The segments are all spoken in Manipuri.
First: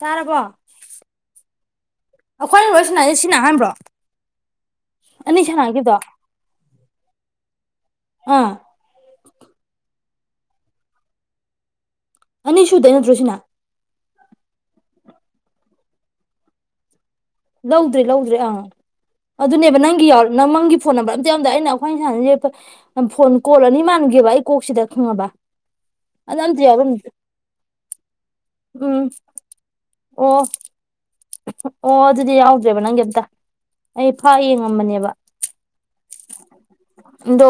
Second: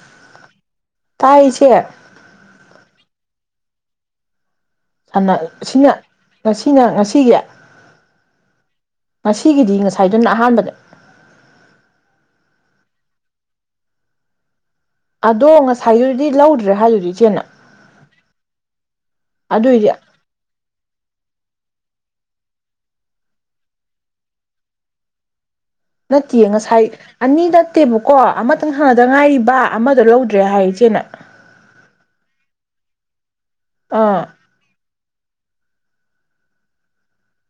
ꯇꯥꯔꯕꯣ ꯇꯥꯔꯤꯁꯦ ꯑꯩꯈꯣꯏ ꯁꯤꯅꯩꯌꯦ ꯁꯤꯅ ꯑꯍꯥꯟꯕ꯭ꯔꯣ ꯑꯅꯤ ꯑꯁꯤꯅ ꯁꯥꯟꯅꯈꯤꯕꯗꯣ ꯉꯁꯤꯅ ꯉꯁꯤꯒꯤ ꯑꯥ ꯉꯁꯤꯒꯤꯗꯤ ꯉꯁꯥꯏ ꯉꯁꯥꯏꯗꯨꯅ ꯑꯍꯥꯟꯕꯗ ꯑꯅꯤꯁꯨꯨꯗꯩꯩ ꯅꯠꯇ꯭ꯔꯣꯁꯤꯅ ꯑꯗꯣ ꯉꯁꯥꯏꯗꯨꯗꯤ ꯂꯧꯗ꯭ꯔꯦ ꯍꯥꯏꯗꯨꯗꯤ ꯏꯆꯦꯅ ꯂꯧꯗ꯭ꯔꯦ ꯂꯧꯗ꯭ꯔꯦ ꯑꯥ ꯑꯗꯨꯅꯦꯕ ꯑꯗꯨꯏꯗꯤ ꯅꯪꯒꯤ ꯌꯥꯎ ꯅꯪꯒꯤ ꯐꯣꯟ ꯅꯝꯕꯔ ꯑꯝꯇ ꯌꯥꯎꯔꯝꯗꯦ ꯑꯩꯅ ꯑꯩꯈꯣꯏꯅ ꯁꯥꯟꯅꯩꯁꯦ ꯐꯣꯟ ꯀꯣꯜ ꯑꯅꯤ ꯃꯥꯟꯒꯦꯕ ꯑꯩ ꯀꯣꯛꯁꯤꯗ ꯈꯪꯉꯕ ꯑꯗꯨ ꯅꯠꯇꯦ ꯑꯝꯇ ꯉꯁꯥꯏ ꯌꯥꯎꯔꯝꯗꯦ ꯑꯅꯤ ꯅꯠꯇꯦꯕꯀꯣ ꯑꯃꯇꯪ ꯁꯥꯟꯅꯗ ꯎꯝ ꯉꯥꯏꯔꯤꯕ ꯑꯃꯗꯣ ꯑꯣ ꯂꯧꯗ꯭ꯔꯦ ꯍꯥꯏꯔꯦ ꯏꯆꯦꯅ ꯂꯧꯗꯔꯦꯕ ꯅꯪꯒꯤ ꯑꯃꯠꯇ ꯑꯩ ꯑꯥ ꯐꯥꯛꯑ ꯌꯦꯡꯉꯝꯕꯅꯦꯕ ꯑꯗꯣ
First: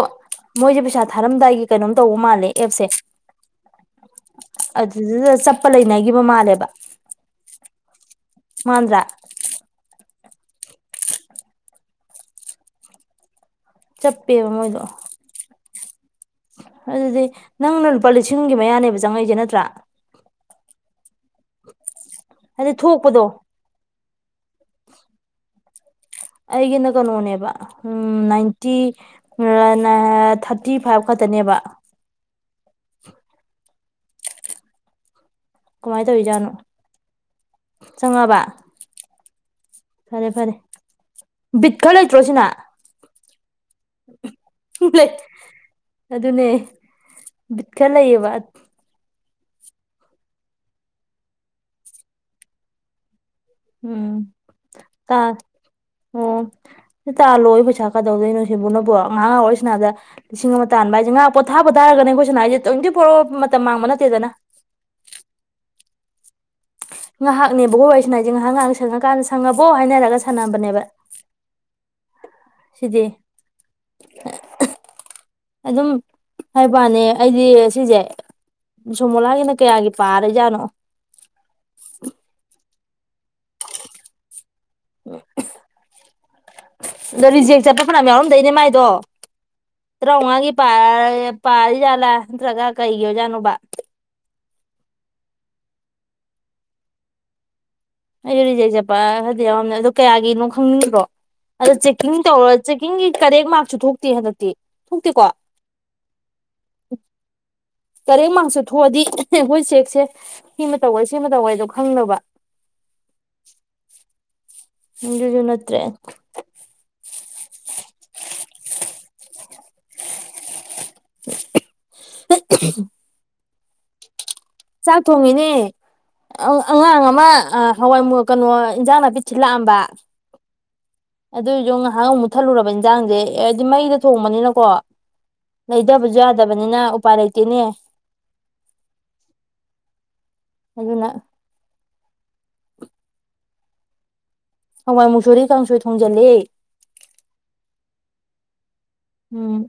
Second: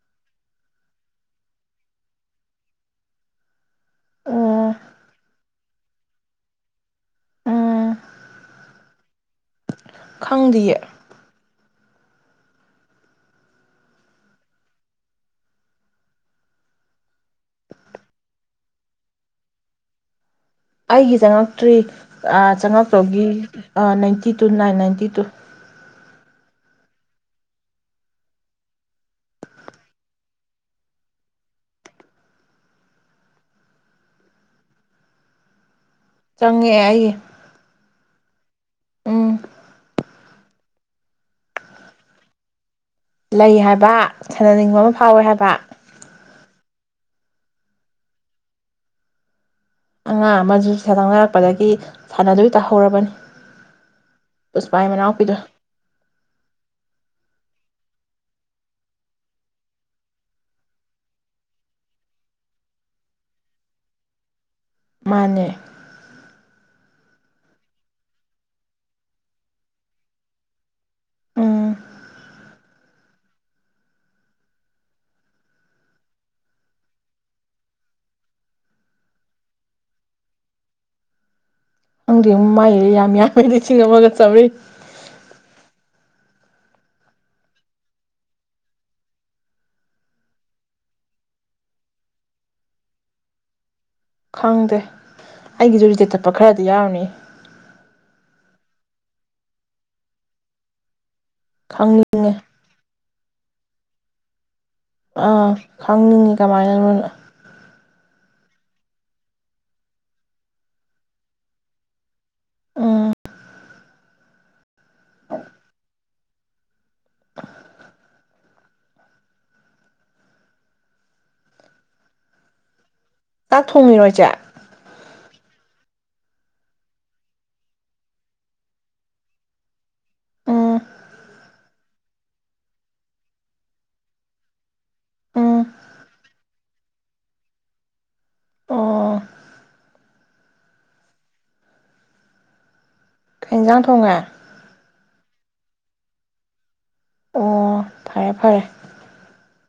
ꯃꯣꯏꯁꯦ ꯄꯩꯁꯥ ꯊꯥꯔꯝꯗꯥꯏꯒꯤ ꯀꯩꯅꯣꯝ ꯇꯧꯕ ꯃꯥꯜꯂꯦ ꯑꯦꯞꯁꯦ ꯑꯣ ꯑꯗꯨꯗꯨꯗ ꯆꯞ ꯆꯞꯄ ꯂꯩꯅꯈꯤꯕ ꯃꯥꯜꯂꯦꯕ ꯎꯝ ꯃꯥꯟꯗ꯭ꯔꯥ ꯈꯪꯗꯤꯌꯦ ꯆꯞꯄꯦꯕ ꯃꯣꯏꯗꯣ꯫ ꯑꯗꯨꯗꯤ ꯅꯪꯅ ꯂꯨꯄꯥ ꯂꯤꯁꯤꯡꯒꯤ ꯃꯌꯥꯅꯦꯕ ꯆꯪꯉꯛꯏꯁꯦ ꯅꯠꯇ꯭ꯔꯥ꯫ ꯑꯩꯒꯤ ꯆꯉꯛꯇ꯭ꯔꯤ ꯍꯥꯏꯗꯤ ꯊꯣꯛꯄꯗꯣ ꯆꯪꯉꯛꯇꯧꯒꯤ ꯑ ꯅꯥꯏꯟꯇꯤ ꯇꯤ ꯇꯨ ꯅꯥꯏꯟ ꯅꯥꯏꯟꯇꯤ ꯇꯨ ꯑꯩꯒꯤꯅ ꯀꯅꯣꯅꯦꯕ ꯅꯥꯏꯟꯇꯤ ꯅꯥ ꯊꯥꯔꯇꯤ ꯐꯥꯏꯞ ꯈꯛꯇꯅꯦꯕ꯫ ꯀꯃꯥꯏꯅ ꯇꯧꯔꯤꯖꯥꯠꯅꯣ꯫ ꯆꯪꯉꯛꯑꯦ ꯑꯩꯒꯤ ꯆꯪꯉꯛꯑꯕꯥ꯫ ꯎꯝ ꯐꯔꯦ ꯐꯔꯦ ꯕꯤꯠ ꯈꯔ ꯂꯩꯇ꯭ꯔꯣ ꯁꯤꯅ꯫ ꯂꯩ ꯍꯥꯏ ꯍꯥꯏꯕ ꯁꯥꯟꯅꯅꯤꯡꯕ ꯑꯃ ꯂꯩ ꯐꯥꯎꯋꯦ ꯍꯥꯏꯕ ꯑꯗꯨꯅꯦ ꯕꯤꯠ ꯈꯔ ꯂꯩꯌꯦꯕ ꯑꯉꯥꯡ ꯑꯃꯁꯨ ꯁꯥꯟ ꯁꯥꯟꯂꯥꯛꯄꯗꯒꯤ ꯁꯥꯟꯅꯗꯣꯏ ꯇꯥꯍꯧꯔꯕꯅꯤ ꯎꯝ ꯄꯨꯁꯄꯥꯏ ꯇ ꯃꯅꯥꯎꯄꯤꯗꯣ ꯍ ꯇ ꯂꯣꯋ ꯄꯩꯁꯥꯗꯨ ꯀꯗꯧꯗꯣꯏꯅꯣ ꯁꯤꯕꯨꯅꯕꯣ ꯉꯍꯥꯥꯏꯍꯥꯛ ꯑꯣꯏꯔꯤꯁꯤꯅꯥꯗ ꯂꯤꯁꯤꯡ ꯑꯃ ꯇꯥꯟꯕ ꯍꯥꯏꯁꯦꯥꯏꯍꯥꯛ ꯄꯣ ꯊꯥꯕ ꯇꯥꯔꯒꯅꯦ ꯑꯩꯈꯣꯏ ꯁꯤꯅꯥ ꯑꯩꯁꯦ ꯇ꯭ꯋꯦꯟꯇꯤ ꯐꯣꯔ ꯑꯋꯥꯔ ꯃꯇꯝ ꯃꯥꯡꯕ ꯅꯠꯇꯦꯗꯅ ꯃꯥꯅꯦ ꯉꯥꯏꯍꯥꯛꯅꯦꯕ ꯋꯔꯤ ꯁꯟꯅꯔꯤꯁꯦ ꯍꯥꯏꯁ ꯉꯥꯏꯍꯥꯛ ꯉꯥꯏꯍꯥꯛ ꯁꯪꯉꯀꯥꯟꯗ ꯁꯪꯉꯕꯣ ꯍꯥꯏꯅꯔꯒ ꯁꯥꯟꯝꯕꯅꯦꯕ ꯎꯝ ꯁꯤꯗꯤ ꯑꯗꯨꯝ ꯍꯥꯏꯕ ꯋꯥꯅꯦ ꯑꯩꯗꯤ ꯁꯤꯁꯦ ꯁꯣꯃꯣꯂꯥꯒꯤꯅ ꯀꯌꯥꯒꯤ ꯄꯥꯔꯖꯥꯠꯅꯣ ꯑꯪꯗꯤ ꯃꯥꯏ ꯌꯥꯝꯌꯥꯝ ꯈꯣꯏꯗꯤ ꯂꯤꯁꯤꯡ ꯑꯃꯒ ꯆꯝꯕꯔꯤ ꯑꯗꯣ ꯔꯤꯖꯦꯛ ꯆꯠꯄ ꯐꯅꯌꯥꯝ ꯌꯥꯎꯔꯝꯗꯣꯏꯅꯦ ꯃꯥꯏꯗꯣ ꯇꯔꯥꯃꯉꯥꯒꯤ ꯄꯥꯔꯤꯖꯥꯠꯂꯥ ꯅꯠꯇ꯭ꯔꯒ ꯀꯩꯒꯤ ꯑꯣꯏꯖꯥꯠꯅꯣꯕ ꯈꯪꯗꯦ ꯑꯩꯒꯤꯁꯨ ꯔꯤꯇꯦ ꯊꯞꯄ ꯈꯔꯗꯤ ꯌꯥꯎꯔꯝꯅꯤ ꯑꯩꯁꯨ ꯔꯤꯖꯩ ꯆꯠꯄ ꯍꯥꯏꯗꯤ ꯌꯥꯎꯝ ꯑꯗꯨꯣ ꯀꯌꯥꯒꯤꯅꯣ ꯈꯪꯅꯤꯡꯕ꯭ꯔꯣ ꯑꯗꯣ ꯆꯦꯛꯀꯤꯡ ꯈꯪꯅꯤꯡꯉꯦ ꯇꯧꯔ ꯆꯦꯛꯀꯤꯡꯒꯤ ꯀꯔꯦꯛ ꯃꯥꯔꯁꯨ ꯊꯣꯛ [unintelligible] ꯑꯥ ꯈꯪꯅꯤꯡꯉꯤ ꯀꯃꯥꯏꯅꯅꯣ ꯇꯔꯦꯡ ꯃꯁꯨ ꯊꯣꯛꯑꯗꯤ ꯑꯩꯈꯣꯏ ꯆꯦꯛꯁꯦ ꯁꯤꯃ ꯇꯧꯋꯦ ꯁꯤꯃ ꯇꯧꯋꯦꯗꯣ ꯈꯪꯅꯕ ꯑ [inaudible] [unintelligible] ꯅꯠꯇꯔꯦ [unintelligible] [unintelligible] ꯆꯥꯛ ꯊꯣꯡꯉꯤꯔꯣ ꯏꯆꯦ ꯆꯥꯛ ꯊꯣꯡꯉꯤꯅꯦ ꯑꯉꯥꯡ ꯑꯃ ꯍꯋꯥꯏ ꯀꯩꯅꯣ ꯏꯟꯖꯥꯡ ꯅꯥꯄꯤ ꯊꯤꯜꯂꯛꯑꯝꯕ ꯎꯝ ꯑꯗꯨꯏꯁꯨ ꯉꯥꯏꯍꯥꯛ ꯑꯃꯨꯛ ꯊꯜꯂꯨꯔꯕ ꯏꯟꯖꯥꯡꯁꯦ ꯍꯥꯏꯗꯤ ꯃꯩꯗ ꯊꯣꯡꯕꯅꯤꯅꯀꯣ ꯎꯝ ꯂꯩꯗꯕꯁꯨ ꯌꯥꯗꯕꯅꯤꯅ ꯎꯄꯥꯏ ꯂꯩꯇꯦꯅꯦ ꯑꯣ ꯑꯗꯨꯅ ꯀꯩꯖꯥꯡ ꯊꯣꯉꯦ ꯍꯋꯥꯏ ꯃꯨꯁꯣꯏꯔꯤ ꯀꯥꯡꯁꯣꯏ ꯊꯣꯡꯖꯤꯜꯂꯦ ꯑꯣ ꯐꯔꯦ ꯐꯔꯦ ꯎꯝ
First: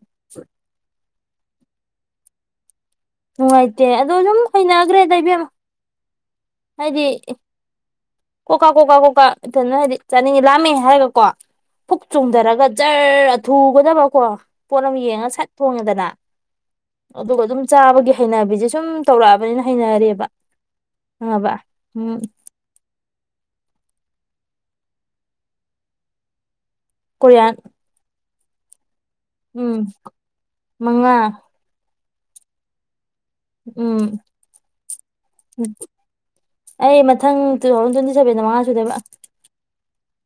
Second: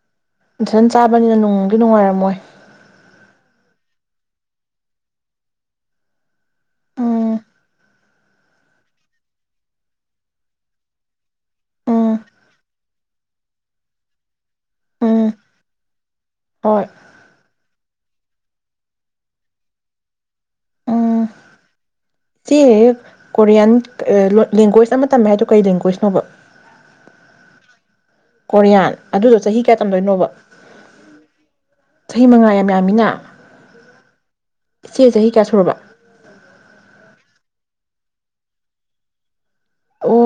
ꯅꯊꯟ ꯆꯥꯕꯅꯤꯅ ꯅꯨꯡꯗꯤ ꯅꯨꯡꯉꯥꯏꯔꯝꯃꯣꯏ ꯅꯨꯡꯉꯥꯏꯇꯦ ꯑꯗꯣ ꯑꯗꯨꯝ ꯍꯩꯅꯈ꯭ꯔꯦ ꯗ ꯏꯕꯦꯝꯃ ꯍꯥꯏꯗꯤ ꯎꯝ ꯀꯣ ꯀꯥ ꯀꯣꯛ ꯀꯥ ꯀꯣꯛ ꯀꯥ ꯏꯊꯟꯇ ꯍꯥꯏꯗꯤ ꯆꯥꯅꯤꯡꯉꯦ ꯂꯥꯝꯃꯦ ꯍꯥꯏꯔꯒꯀꯣ ꯐꯨꯛ ꯎꯝ ꯆꯣꯡꯗꯔꯒ ꯖꯔ ꯑꯊꯨꯒꯗꯕꯀꯣ ꯄꯣꯠ ꯑꯃ ꯎꯝ ꯌꯦꯡꯉꯒ ꯁꯠ ꯊꯣꯡꯉꯦꯗꯅ ꯍꯣꯏ ꯑꯗꯨꯒ ꯑꯗꯨꯝ ꯆꯥꯕꯒꯤ ꯍꯩꯅꯕꯤꯖꯦ ꯁꯨꯝ ꯇꯧꯔꯛꯑꯕꯅꯤꯅ ꯍꯩꯅꯔꯕ ꯈꯪꯉꯕ ꯎꯝ ꯁꯤ ꯀꯣꯔꯤꯌꯥꯟ ꯂꯦꯡꯒꯣꯏꯁ ꯑꯃ ꯇꯝꯃꯦ ꯍꯥꯏꯗꯣ ꯀꯩ ꯂꯦꯡꯒꯣꯏꯖꯅꯣꯕ ꯀꯣꯔꯤꯌꯥꯟ ꯀꯣꯔꯤꯌꯥꯟ ꯑꯗꯨꯗꯣ ꯆꯍꯤ ꯀꯌꯥ ꯎꯝ ꯇꯝꯗꯣꯏꯅꯣꯕ ꯃꯉꯥ ꯆꯍꯤ ꯃꯉꯥ ꯌꯥꯝ ꯌꯥꯝꯃꯤꯅ ꯎꯝ ꯏꯆꯦ ꯆꯍꯤ ꯀꯌꯥ ꯁꯨꯔꯕ ꯇꯨꯊꯥꯎꯖꯟ ꯇꯨꯋꯦꯟꯇꯤ ꯁꯕꯦꯟꯗ ꯃꯉꯥ ꯁꯨꯗꯣꯏꯕ ꯑꯣ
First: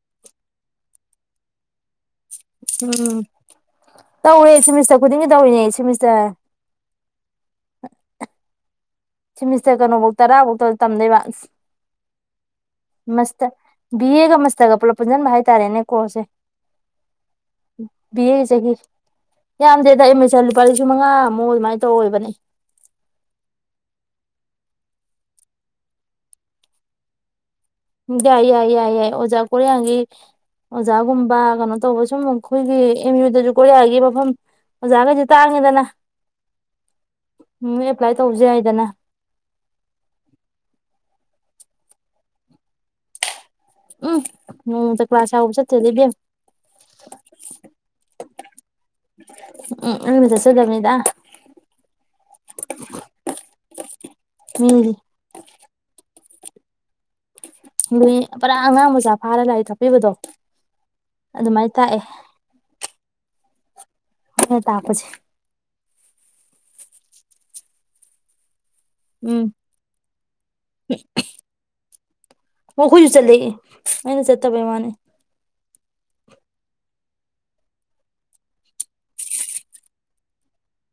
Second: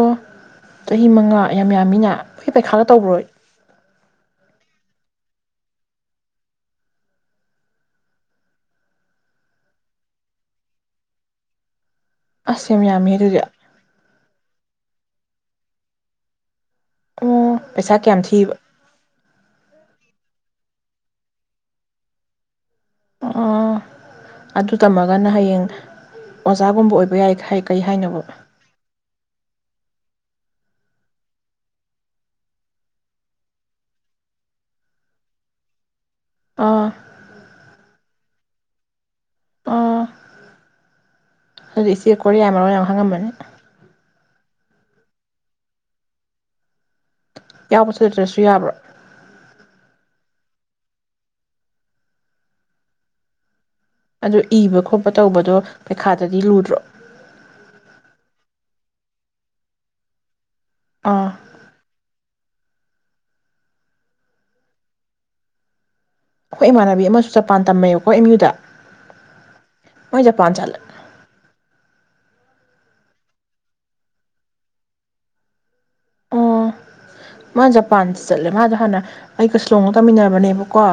ꯆꯍꯤ ꯃꯉꯥ ꯌꯥꯝ ꯌꯥꯝ ꯌꯥꯝꯃꯤꯅ ꯃꯣꯏ ꯄꯥꯔꯤꯈꯥꯒ ꯎꯝ ꯇꯩꯕꯔꯣ ꯇꯧꯔꯦ ꯁꯤꯃꯤꯁꯇꯔ ꯈꯨꯗꯤꯡꯒꯤ ꯇꯧꯔꯤꯅꯦ ꯁꯤꯃꯤꯁꯇꯔ ꯁꯦꯃꯤꯁꯇꯔ ꯀꯩꯅꯣꯕꯧ ꯇꯔꯥꯕꯧꯇꯝꯗꯩꯕ ꯑꯁ ꯌꯥꯝ ꯌꯥꯝꯃꯦ ꯑꯗꯨꯗꯤ ꯃꯁꯇ ꯕꯤꯑꯦꯒ ꯃꯁꯇ ꯒ ꯄꯨꯂꯞ ꯄꯨꯖꯟꯕ ꯍꯥꯏꯇꯥꯔꯦꯅꯦ ꯀꯣꯁꯁꯦ ꯑꯣ ꯄꯩꯁꯥ ꯀꯌꯥꯝ ꯕꯤꯑꯦ ꯊꯤꯕ ꯆꯍꯤ ꯌꯥꯝꯗꯦꯗ ꯑꯩ ꯃ ꯆꯠꯂꯨ ꯂꯨꯄꯥ ꯂꯤꯁꯤꯡ ꯃꯉꯥꯃꯨꯛ ꯑꯗꯨꯃꯥꯏꯅ ꯇꯧꯒꯤꯕꯅꯦ ꯑꯥ ꯑ ꯑꯗꯨ ꯇꯝꯃꯒꯅ ꯍꯌꯦꯡ ꯑꯣꯖꯥꯒꯨꯝꯕ ꯑꯣꯏꯕ ꯌꯥꯏ ꯀꯩ ꯍꯥꯏꯅꯣꯕ ꯌꯥꯏ ꯌꯥꯏ ꯌꯥꯏ ꯌꯥꯏ ꯑꯣꯖꯥ ꯀꯣꯔꯤꯌꯥꯒꯤ ꯑꯣꯖꯥꯒꯨꯝꯕ ꯀꯩꯅꯣ ꯇꯧꯕ ꯁꯨꯝ ꯑꯈꯣꯏꯒꯤ ꯑꯦꯝ ꯌꯨꯗꯖꯤ ꯀꯣꯔꯤꯌꯥꯒꯤ ꯃꯐꯝ ꯑꯣꯖꯥꯒꯩꯖꯦ ꯇꯥꯡꯉꯤꯗꯅ ꯑꯥ ꯎꯝ ꯑꯦꯄꯂ꯭ꯥꯏꯠ ꯇꯧꯖꯦ ꯍꯥꯏꯗꯅ ꯑꯥ ꯑꯗꯨꯗꯤ ꯏꯆꯦ ꯀꯣꯔꯤꯌꯥ ꯃꯔꯣꯜ ꯌꯥꯝꯅ ꯈꯪꯉꯝꯃꯅꯤ ꯎꯝ ꯅꯣꯡꯃꯇ ꯀꯂ꯭ꯥꯁ ꯌꯥꯎꯕ ꯆꯠꯇꯦꯗ ꯏꯕꯦꯝꯃ ꯌꯥꯎꯕ ꯆꯠꯇꯔꯁꯨ ꯌꯥꯕ꯭ꯔꯣ ꯆꯗꯕꯅꯤꯗ ꯑꯗꯨ ꯏꯕ ꯈꯣꯠꯄ ꯇꯧꯕꯗꯣ ꯄꯩꯈꯥ ꯇꯗꯤ ꯂꯨꯗ꯭ꯔꯣ ꯂꯨꯏ ꯄꯨꯔꯥ ꯑꯉꯥꯡ ꯃꯆꯥ ꯐꯥꯔ ꯂꯥꯏꯔꯤꯛ ꯇꯥꯛꯄꯤꯕꯗꯣ ꯑꯥ ꯑꯗꯨꯃꯥꯏ ꯇꯥꯛꯑꯦ ꯑꯩꯅ ꯇꯥꯛꯄꯁꯦ ꯑꯈꯣꯏ ꯏꯃꯥꯟꯅꯕꯤ ꯑꯃꯁꯨ ꯆꯄꯥꯟ ꯇꯝꯃꯦꯕꯀꯣ ꯑꯦꯝ ꯃꯤꯎꯗ ꯎꯝ ꯃꯣꯏ ꯖꯄꯥꯟ ꯆꯂ ꯍꯣ ꯑꯩꯈꯣꯏꯁꯨ ꯆꯠꯂꯦ ꯑꯩꯅ ꯆꯠꯇꯕꯩ ꯋꯥꯅꯦ ꯑꯣ ꯃꯥ ꯖꯄꯥꯟꯗ ꯆꯠꯂꯦ ꯃꯥꯗꯣ ꯑꯩꯒ ꯍꯥꯟꯅ ꯁꯤꯜꯂꯣꯡꯗ ꯇꯝꯃꯤꯟꯅꯕꯅꯦꯕꯀꯣ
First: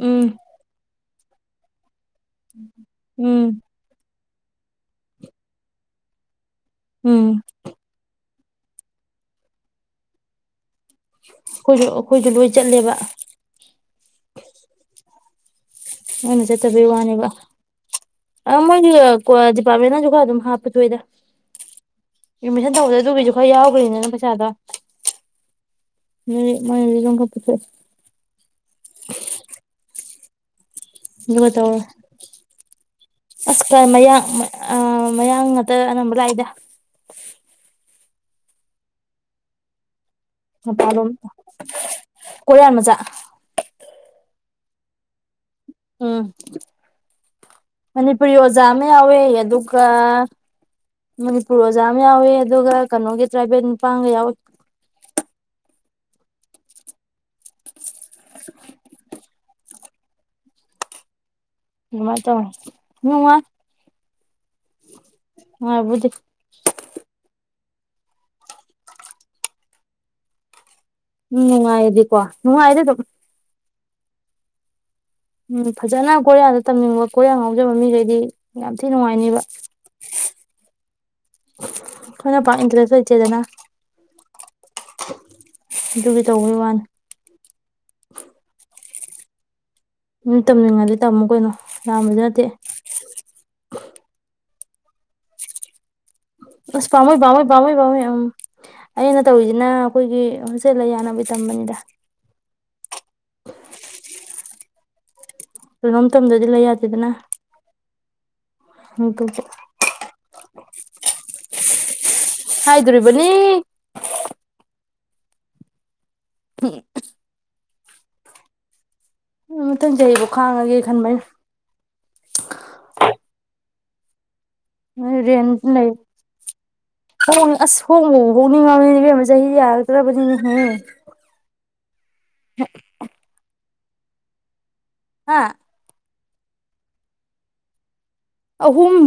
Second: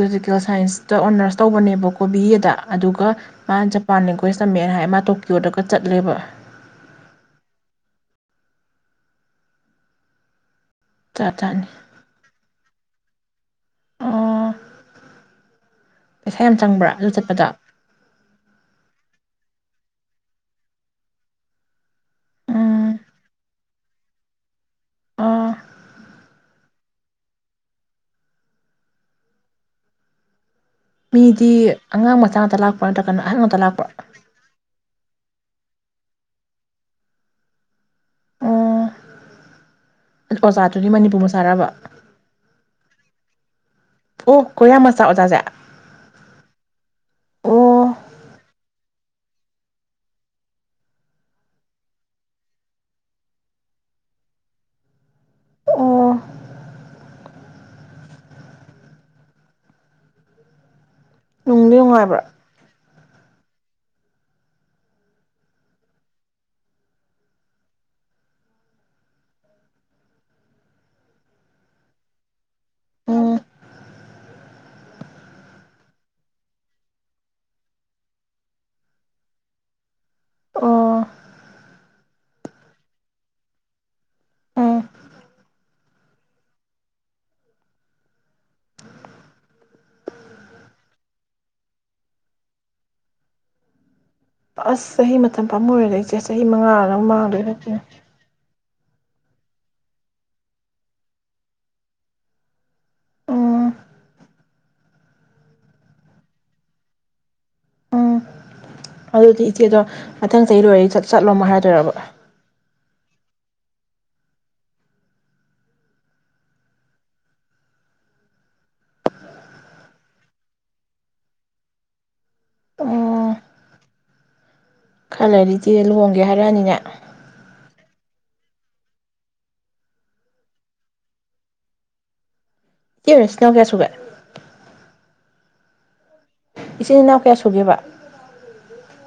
ꯎꯝ ꯁꯥꯏꯟꯁꯇ ꯑꯣꯅꯔꯁ ꯇꯧꯕꯅꯦꯕꯀꯣ ꯀꯣꯕꯤ ꯑꯗ ꯑꯗꯨꯒ ꯃꯥ ꯎꯝ ꯖꯄꯥꯟ ꯋꯦꯁ ꯇꯃꯦꯅ ꯍꯥꯏ ꯃꯥ ꯇꯣꯀꯤꯌꯣꯗꯒ ꯆꯠꯂꯦꯕ ꯎꯝ ꯖꯥꯠ ꯖꯥꯠꯅꯤ ꯑꯩꯈꯣꯏꯁꯨ ꯑꯩꯈꯣꯏꯁꯨ ꯂꯣꯏ ꯆꯠꯂꯦꯕ [inaudible] ꯑꯣ ꯄꯩꯁꯥ ꯑꯩꯅ ꯌꯥꯝ ꯆꯠꯇꯕꯩ ꯆꯪꯕ꯭ꯔꯥ ꯑꯗꯨ ꯋꯥꯅꯦꯕ ꯆꯠꯄꯗ ꯑ ꯃꯣꯏꯒꯤ ꯀꯣ ꯗꯤꯄꯥꯔꯃꯦꯟꯅꯖꯨ ꯈꯔ ꯑꯗꯨꯝ ꯍꯥꯞ ꯄꯨꯊꯣꯛꯏꯗ ꯑꯦꯃꯤꯁꯟ ꯎꯝ ꯇꯧꯕꯗ ꯑꯗꯨꯒꯤꯖꯨ ꯈꯔ ꯌꯥꯎꯒꯔ꯭ꯤꯅꯤꯗꯅ ꯄꯩꯁꯥꯗꯣ ꯑꯥ ꯃꯤ ꯃꯣꯏꯅꯖꯨꯗꯨꯝ ꯈꯥ ꯄꯨꯊꯣꯛ ꯑꯦ ꯃꯤꯗꯤ ꯑꯉꯥꯡ ꯃꯆꯥ ꯉꯥꯇ ꯂꯥꯛꯄ꯭ꯔꯥ ꯅꯠꯇ꯭ꯔ ꯀꯅ ꯑꯍꯟ ꯉꯥꯇ ꯑꯁ ꯂꯥꯛꯄ꯭ꯔꯥ ꯇ ꯑꯅꯝꯕ ꯂꯥꯏꯗ ꯑꯥ ꯃꯄꯥꯜꯂꯣꯝ ꯀꯣꯔꯤꯌꯥ ꯃꯆꯥ ꯑꯣ ꯀꯣꯔꯣꯌꯥ ꯃꯆꯥꯥ ꯑꯣꯖꯥꯖꯦ ꯎꯝ ꯑꯣ ꯃꯅꯤꯄꯨꯔꯤ ꯑꯣꯖꯥ ꯑꯃ ꯌꯥꯎꯋꯦ ꯑꯗꯨꯒ ꯃꯅꯤꯄꯨꯔ ꯑꯣꯖꯥ ꯑꯃ ꯌꯥꯎꯋꯦ ꯑꯗꯨꯒ ꯀꯅꯣꯒꯤ ꯇ꯭ꯔꯥꯏꯕꯦꯟ ꯅꯨꯄꯥꯑꯝꯒ ꯌꯥꯎꯋꯦ ꯑꯣ ꯅꯨꯡꯗꯤ ꯑꯗꯨꯃꯩ ꯅꯨꯡꯉꯥꯏꯕ꯭ꯔꯥ ꯇꯣꯌꯥ꯫ ꯅꯨꯡꯉꯥꯏ ꯉꯥꯏꯕꯨꯗꯤ ꯎꯝ ꯅꯨꯡꯉꯥꯏꯗꯤ ꯀꯣ ꯅꯨꯡꯉꯥꯏꯗꯤ ꯗꯨꯝ ꯎꯝ ꯎꯝ ꯐꯖꯅ ꯀꯣꯔꯤꯌꯥꯗ ꯇꯝꯅꯤꯡꯕ ꯀꯣꯔꯤꯌꯥ ꯉꯥꯎꯖꯕ ꯃꯤꯒꯩꯗꯤ ꯌꯥꯝ ꯊꯤ ꯅꯨꯡꯉꯥꯏꯅꯤꯕ ꯑꯣ ꯈꯣꯏꯅ ꯄꯥꯛ ꯏꯟꯇꯔꯦꯁ ꯂꯩꯇꯦꯗꯅ ꯎꯝ ꯑꯗꯨꯒꯤ ꯇꯧꯕꯩ ꯋꯥꯅ ꯎꯝ ꯇꯝꯅꯤꯡꯉꯗꯤ ꯇꯝꯃꯨ ꯀꯩꯅꯣ ꯌꯝꯕꯥꯖꯨ ꯅꯠꯇꯦ ꯑꯁ ꯆꯍꯤ ꯃꯇꯝ ꯄꯥꯝꯃꯨꯔꯦꯗ ꯏꯆꯦꯁ ꯑꯁ ꯄꯥꯃꯨꯏ ꯄꯥꯃꯨꯏ ꯄꯥꯃꯨꯏ ꯄꯥꯃꯨꯏ ꯎꯝ ꯑꯩꯅ ꯇꯧꯔꯤꯖꯤꯅ ꯑꯩꯈꯣꯏꯒꯤ ꯍꯣꯁꯇꯦꯜ ꯂꯩ ꯌꯥꯅꯕꯩ ꯇꯝꯕꯅꯤꯗ ꯎꯝ ꯀꯩꯅꯣꯝ ꯇꯝꯗꯗꯤ ꯂꯩ ꯌꯥꯗꯦꯗꯅ ꯎꯝ ꯑꯗꯨꯒꯤ ꯑꯗꯨꯗꯤ ꯏꯆꯦꯗꯣ ꯃꯊꯪ ꯆꯍꯤ ꯂꯣꯏ ꯆꯠ ꯆꯠꯂꯣ ꯃꯨꯛ ꯍꯥꯏꯔ [unintelligible] ꯍꯥꯏꯗꯨꯔꯤꯕꯅꯤ [unintelligible] ꯃꯊꯪ ꯆꯍꯤꯕꯧ ꯈꯥꯡꯉꯒꯦ ꯈꯟꯕ ꯑꯩꯅ ꯎꯝ ꯑꯩꯅ ꯈꯔ ꯔꯦꯟ ꯂꯩꯔꯗꯤ ꯏꯆꯦ ꯂꯩ ꯂꯨꯍꯣꯡꯒꯦ ꯍꯥꯏꯔꯛꯑꯅꯤꯅꯦ ꯍꯣꯡꯉꯦ ꯑꯁ ꯍꯣꯡꯕꯨ ꯍꯣꯡꯅꯤꯡꯉꯕꯅꯤ ꯏꯕꯦꯃꯥ ꯆꯍꯤꯖꯦ ꯌꯥꯔꯛꯇ꯭ꯔꯕꯅꯤꯅꯦꯍꯦ [unintelligible] ꯆꯦ ꯅꯣꯢꯁꯦ ꯅꯆꯤꯟꯅꯥꯎ ꯀꯌꯥ ꯁꯨꯒꯦ ꯍꯥꯥ ꯏꯆꯤꯟ ꯏꯅꯥꯎ ꯀꯌꯥ ꯁꯨꯒꯦꯕ ꯑꯍꯨꯝ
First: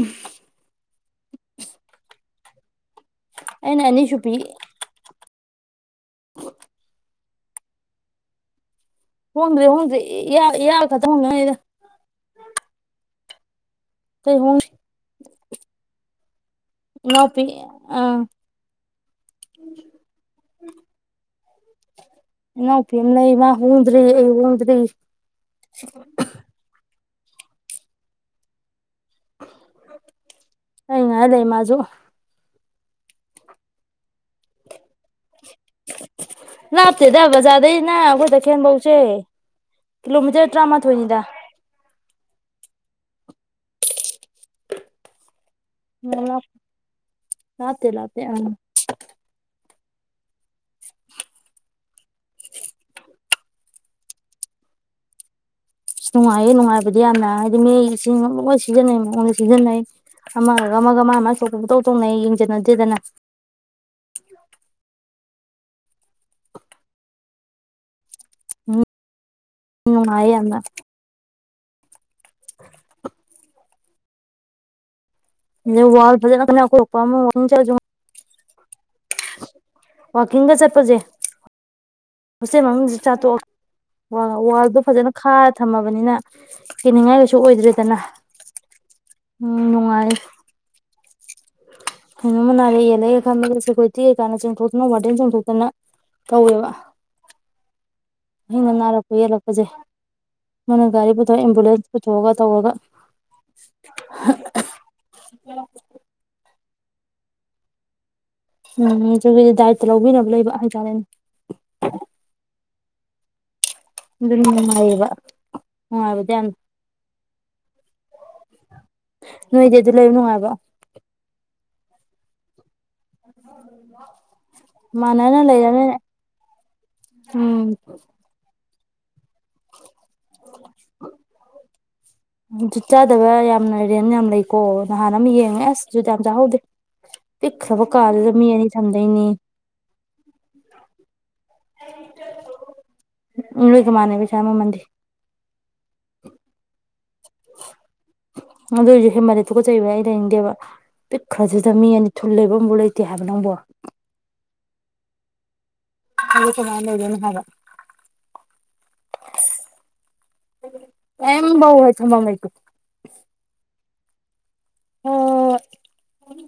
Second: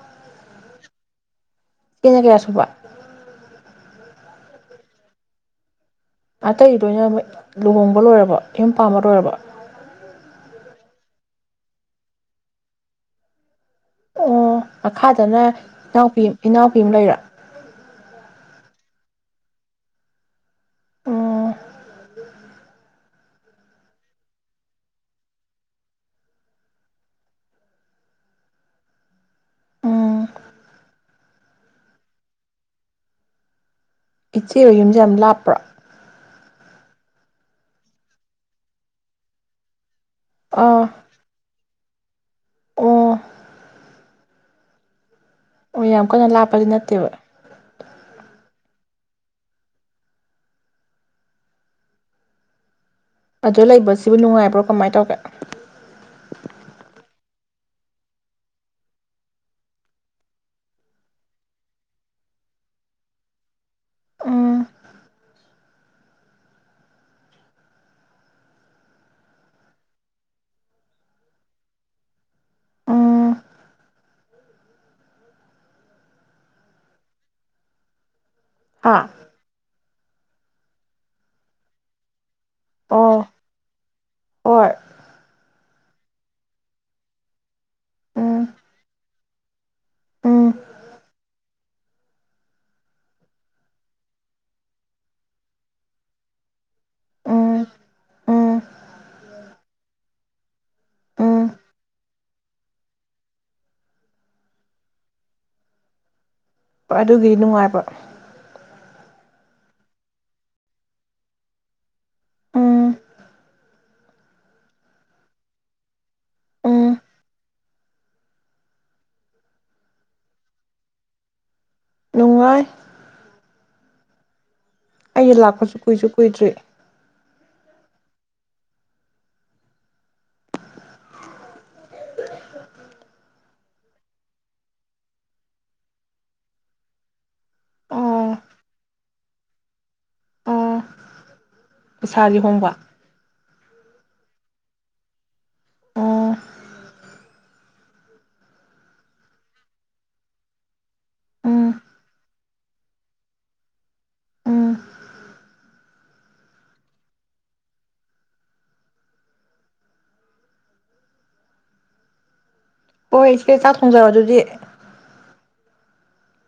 [inaudible] ꯅ ꯀꯌꯥꯁꯨꯕ ꯑꯩꯅꯥ ꯑꯅꯤ ꯁꯨꯕꯤ ꯑꯇꯩ ꯂꯣꯏꯅ ꯃꯣꯏ ꯂꯨꯍꯣꯡꯕ ꯂꯣꯏꯔꯕꯣ ꯌꯨꯝ ꯄꯥꯟꯕ ꯂꯣꯏꯔꯕꯣ ꯍꯣꯡꯗ꯭ꯔꯤ ꯍꯣꯡꯗ꯭ꯔꯤ ꯏꯌꯥ ꯏꯌꯥ [inaudible] [unintelligible] ꯑꯇꯩ ꯑꯣ ꯍꯣꯡꯗ꯭ꯔꯤ ꯃꯈꯥꯗꯅ ꯏꯅꯥꯎꯄꯤ ꯏꯅꯥꯎꯄꯤ ꯑꯃ ꯂꯩꯔꯣ ꯏꯅꯥꯎꯄꯤ ꯑꯪ [inaudible] ꯎꯝ ꯏꯅꯥꯎꯄꯤ ꯑꯃ ꯂꯩ ꯃꯥ ꯍꯣꯡꯗ꯭ꯔꯤ ꯑꯩ ꯍꯣꯡꯗ꯭ꯔꯤ ꯎꯝ ꯑꯩ ꯉꯥꯢ ꯂꯩ ꯃꯥꯁꯨ ꯏꯆꯦ ꯍꯣꯢ ꯌꯨꯝ ꯌꯥꯝ ꯂꯥꯞꯄ꯭ꯔꯣ ꯂꯥꯞꯇꯦꯗꯥ ꯕꯖꯥꯔꯗꯩꯅ ꯑꯩꯈꯣꯢ ꯇꯈꯦꯟꯐꯧꯁꯦ ꯀꯤꯂꯣꯃꯤꯇꯔ ꯑꯥ ꯇꯔꯥꯃꯥꯊꯣꯢꯅꯤꯗ ꯑꯣ ꯑꯣ ꯌꯥꯝ ꯀꯟꯅ ꯂꯥꯞꯄꯗꯤ ꯅꯠꯇꯦꯕ [inaudible] ꯂꯥꯞꯇꯦ ꯂꯥꯞꯇꯦ ꯑꯪ [inaudible] ꯑꯗ ꯂꯩꯕꯁꯤꯕꯨ ꯅꯨꯡꯉꯥꯏꯕ꯭ꯔꯣ ꯀꯃꯥꯏ ꯇꯧꯒꯦ ꯃꯤꯒꯤ ꯏꯁꯤꯡ ꯂꯣꯏ ꯁꯤꯖꯤꯟꯅꯩ ꯃꯑꯣꯡꯗ ꯁꯤꯖꯤꯟꯅꯩ ꯑꯃꯒ ꯑꯃꯒ ꯃꯥ ꯃꯥꯅ ꯊꯣꯛꯄ ꯄꯪꯇꯧ ꯇꯧꯅꯩ ꯌꯦꯡꯖꯟꯅꯗꯦꯗꯅ ꯎꯝ ꯅꯨꯡꯉꯥꯢ ꯌꯥꯝꯅ ꯎꯝ [inaudible] ꯋꯥꯜ ꯐꯖꯅ [inaudible] ꯋꯥꯀꯤꯡ ꯆꯠꯂꯖꯨ ꯍꯥꯥ ꯋꯥꯀꯤꯡꯒ ꯆꯠꯄꯁꯦ ꯍꯣꯁꯇꯦꯜ ꯃꯅꯨꯡꯖꯦ ꯆꯥꯛ ꯑꯣ ꯇꯣꯛꯑ ꯋꯥ ꯍꯣꯏ ꯋꯥꯜꯗꯣ ꯐꯖꯅ ꯈꯥꯔ ꯊꯝꯃꯕꯅꯤꯅ ꯀꯤꯅꯤꯡꯉꯥꯏ ꯀꯩꯁꯨ ꯑꯣꯏꯗ꯭ꯔꯦꯗꯅ ꯎꯝ ꯎꯝ ꯅꯨꯡꯉꯥꯏꯌꯦ ꯎꯝ ꯀꯩꯅꯣꯝꯃ ꯅꯥꯔꯛ ꯌꯦꯛꯂꯛꯑꯦ ꯈꯟꯕꯁꯦ ꯁꯦꯀꯨꯔꯤꯇꯤ ꯀꯩꯀꯥꯅ ꯆꯣꯡꯊꯣꯛꯇꯅ ꯋꯥꯔꯗꯦꯟ ꯆꯣꯡꯊꯣꯛꯇꯅ ꯇꯧꯋꯦꯕ ꯎꯝ ꯎꯝ ꯑꯍꯤꯡꯗ ꯅꯥꯔꯛꯄ ꯌꯦꯛꯂꯛꯄꯁꯦ ꯃꯣꯏꯅ ꯒꯥꯔꯤ ꯄꯨꯊꯣꯛꯑ ꯎꯝ ꯑꯦꯝꯕꯨꯂꯦꯟꯁ ꯄꯨꯊꯣꯛꯑꯒ ꯇꯧꯔꯒ ꯑꯗꯨꯒꯤꯗꯤ ꯅꯨꯡꯉꯥꯏꯕ ꯎꯝ ꯑꯗꯨꯒꯤꯗꯤ ꯗꯥꯏꯇ ꯂꯧꯕꯤꯅꯕ ꯂꯩꯕ ꯍꯥꯏꯇꯥꯔꯦꯅꯦ ꯎꯝ ꯑꯗꯨꯅ ꯅꯨꯡꯉꯥꯏꯌꯦꯕ ꯅꯨꯡꯉꯥꯏꯕꯗꯤ ꯌꯥꯝꯅ ꯎꯝ ꯅꯣꯏꯗꯤ ꯑꯗꯨꯗ ꯂꯩꯕ ꯅꯨꯡꯉꯥꯏꯕ꯭ꯔꯣ ꯅꯨꯡꯉꯥꯢ [inaudible] ꯑꯩꯩꯗꯤ ꯂꯥꯛꯄꯁꯨ ꯂꯩꯔꯅꯤꯅ ꯀꯨꯏꯁꯨ ꯀꯨꯏꯗ꯭ꯔꯤ ꯎꯝ ꯖꯨꯠ ꯆꯥꯗꯕ ꯌꯥꯝꯅ ꯔꯦꯟꯠ ꯌꯥꯝ ꯂꯩꯀꯣ ꯅꯍꯥꯟ ꯑꯃ ꯌꯦꯡꯉꯦ ꯑꯁ ꯖꯨꯠ ꯌꯥꯝ ꯆꯥꯍꯧꯗꯦ ꯄꯤꯛꯈ꯭ꯔꯕ ꯀꯥꯗꯨꯗ ꯑꯣ ꯃꯤ ꯑꯅꯤ ꯊꯝꯗꯣꯏꯅꯦꯌꯦ ꯄꯩꯁꯥꯗꯤ ꯍꯣꯡꯕ ꯅꯣꯏꯒ ꯃꯥꯟꯅꯩ ꯄꯩꯁꯥ ꯃꯃꯜꯗꯤ ꯑꯣ ꯑꯗꯨꯑꯣꯏꯁꯨ ꯍꯦꯟꯃꯜꯂꯦ ꯇꯨꯀꯠꯆꯩꯕ ꯑꯩ ꯂꯩꯅꯤꯡꯗꯦꯕ ꯄꯤꯛꯈ꯭ꯔꯗꯨꯗ ꯎꯝ ꯃꯤ ꯑꯅꯤ ꯊꯨꯜ ꯂꯩꯕꯝꯕꯣꯛ ꯂꯩꯇꯦ ꯍꯥꯏꯕ ꯅꯪꯕꯨ ꯎꯝ ꯑꯗ ꯀꯃꯥꯢ ꯂꯩꯗꯣꯢꯅꯣ ꯍꯥꯢꯕ ꯀꯩꯝꯐꯥꯎ ꯍꯦꯛ ꯊꯝꯕꯝ ꯂꯩꯇꯦ ꯍꯣꯢ ꯏꯆꯦ ꯆꯥꯛ ꯊꯣꯡꯖꯔꯣ ꯑꯗꯨꯗꯤ ꯍꯣ ꯍꯣ ꯍꯣꯢ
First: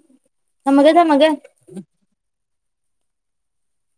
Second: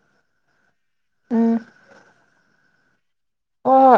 ꯊꯝꯃꯒꯦ ꯊꯝꯃꯒꯦ ꯎꯝ ꯍꯣꯏ ꯍꯣꯏ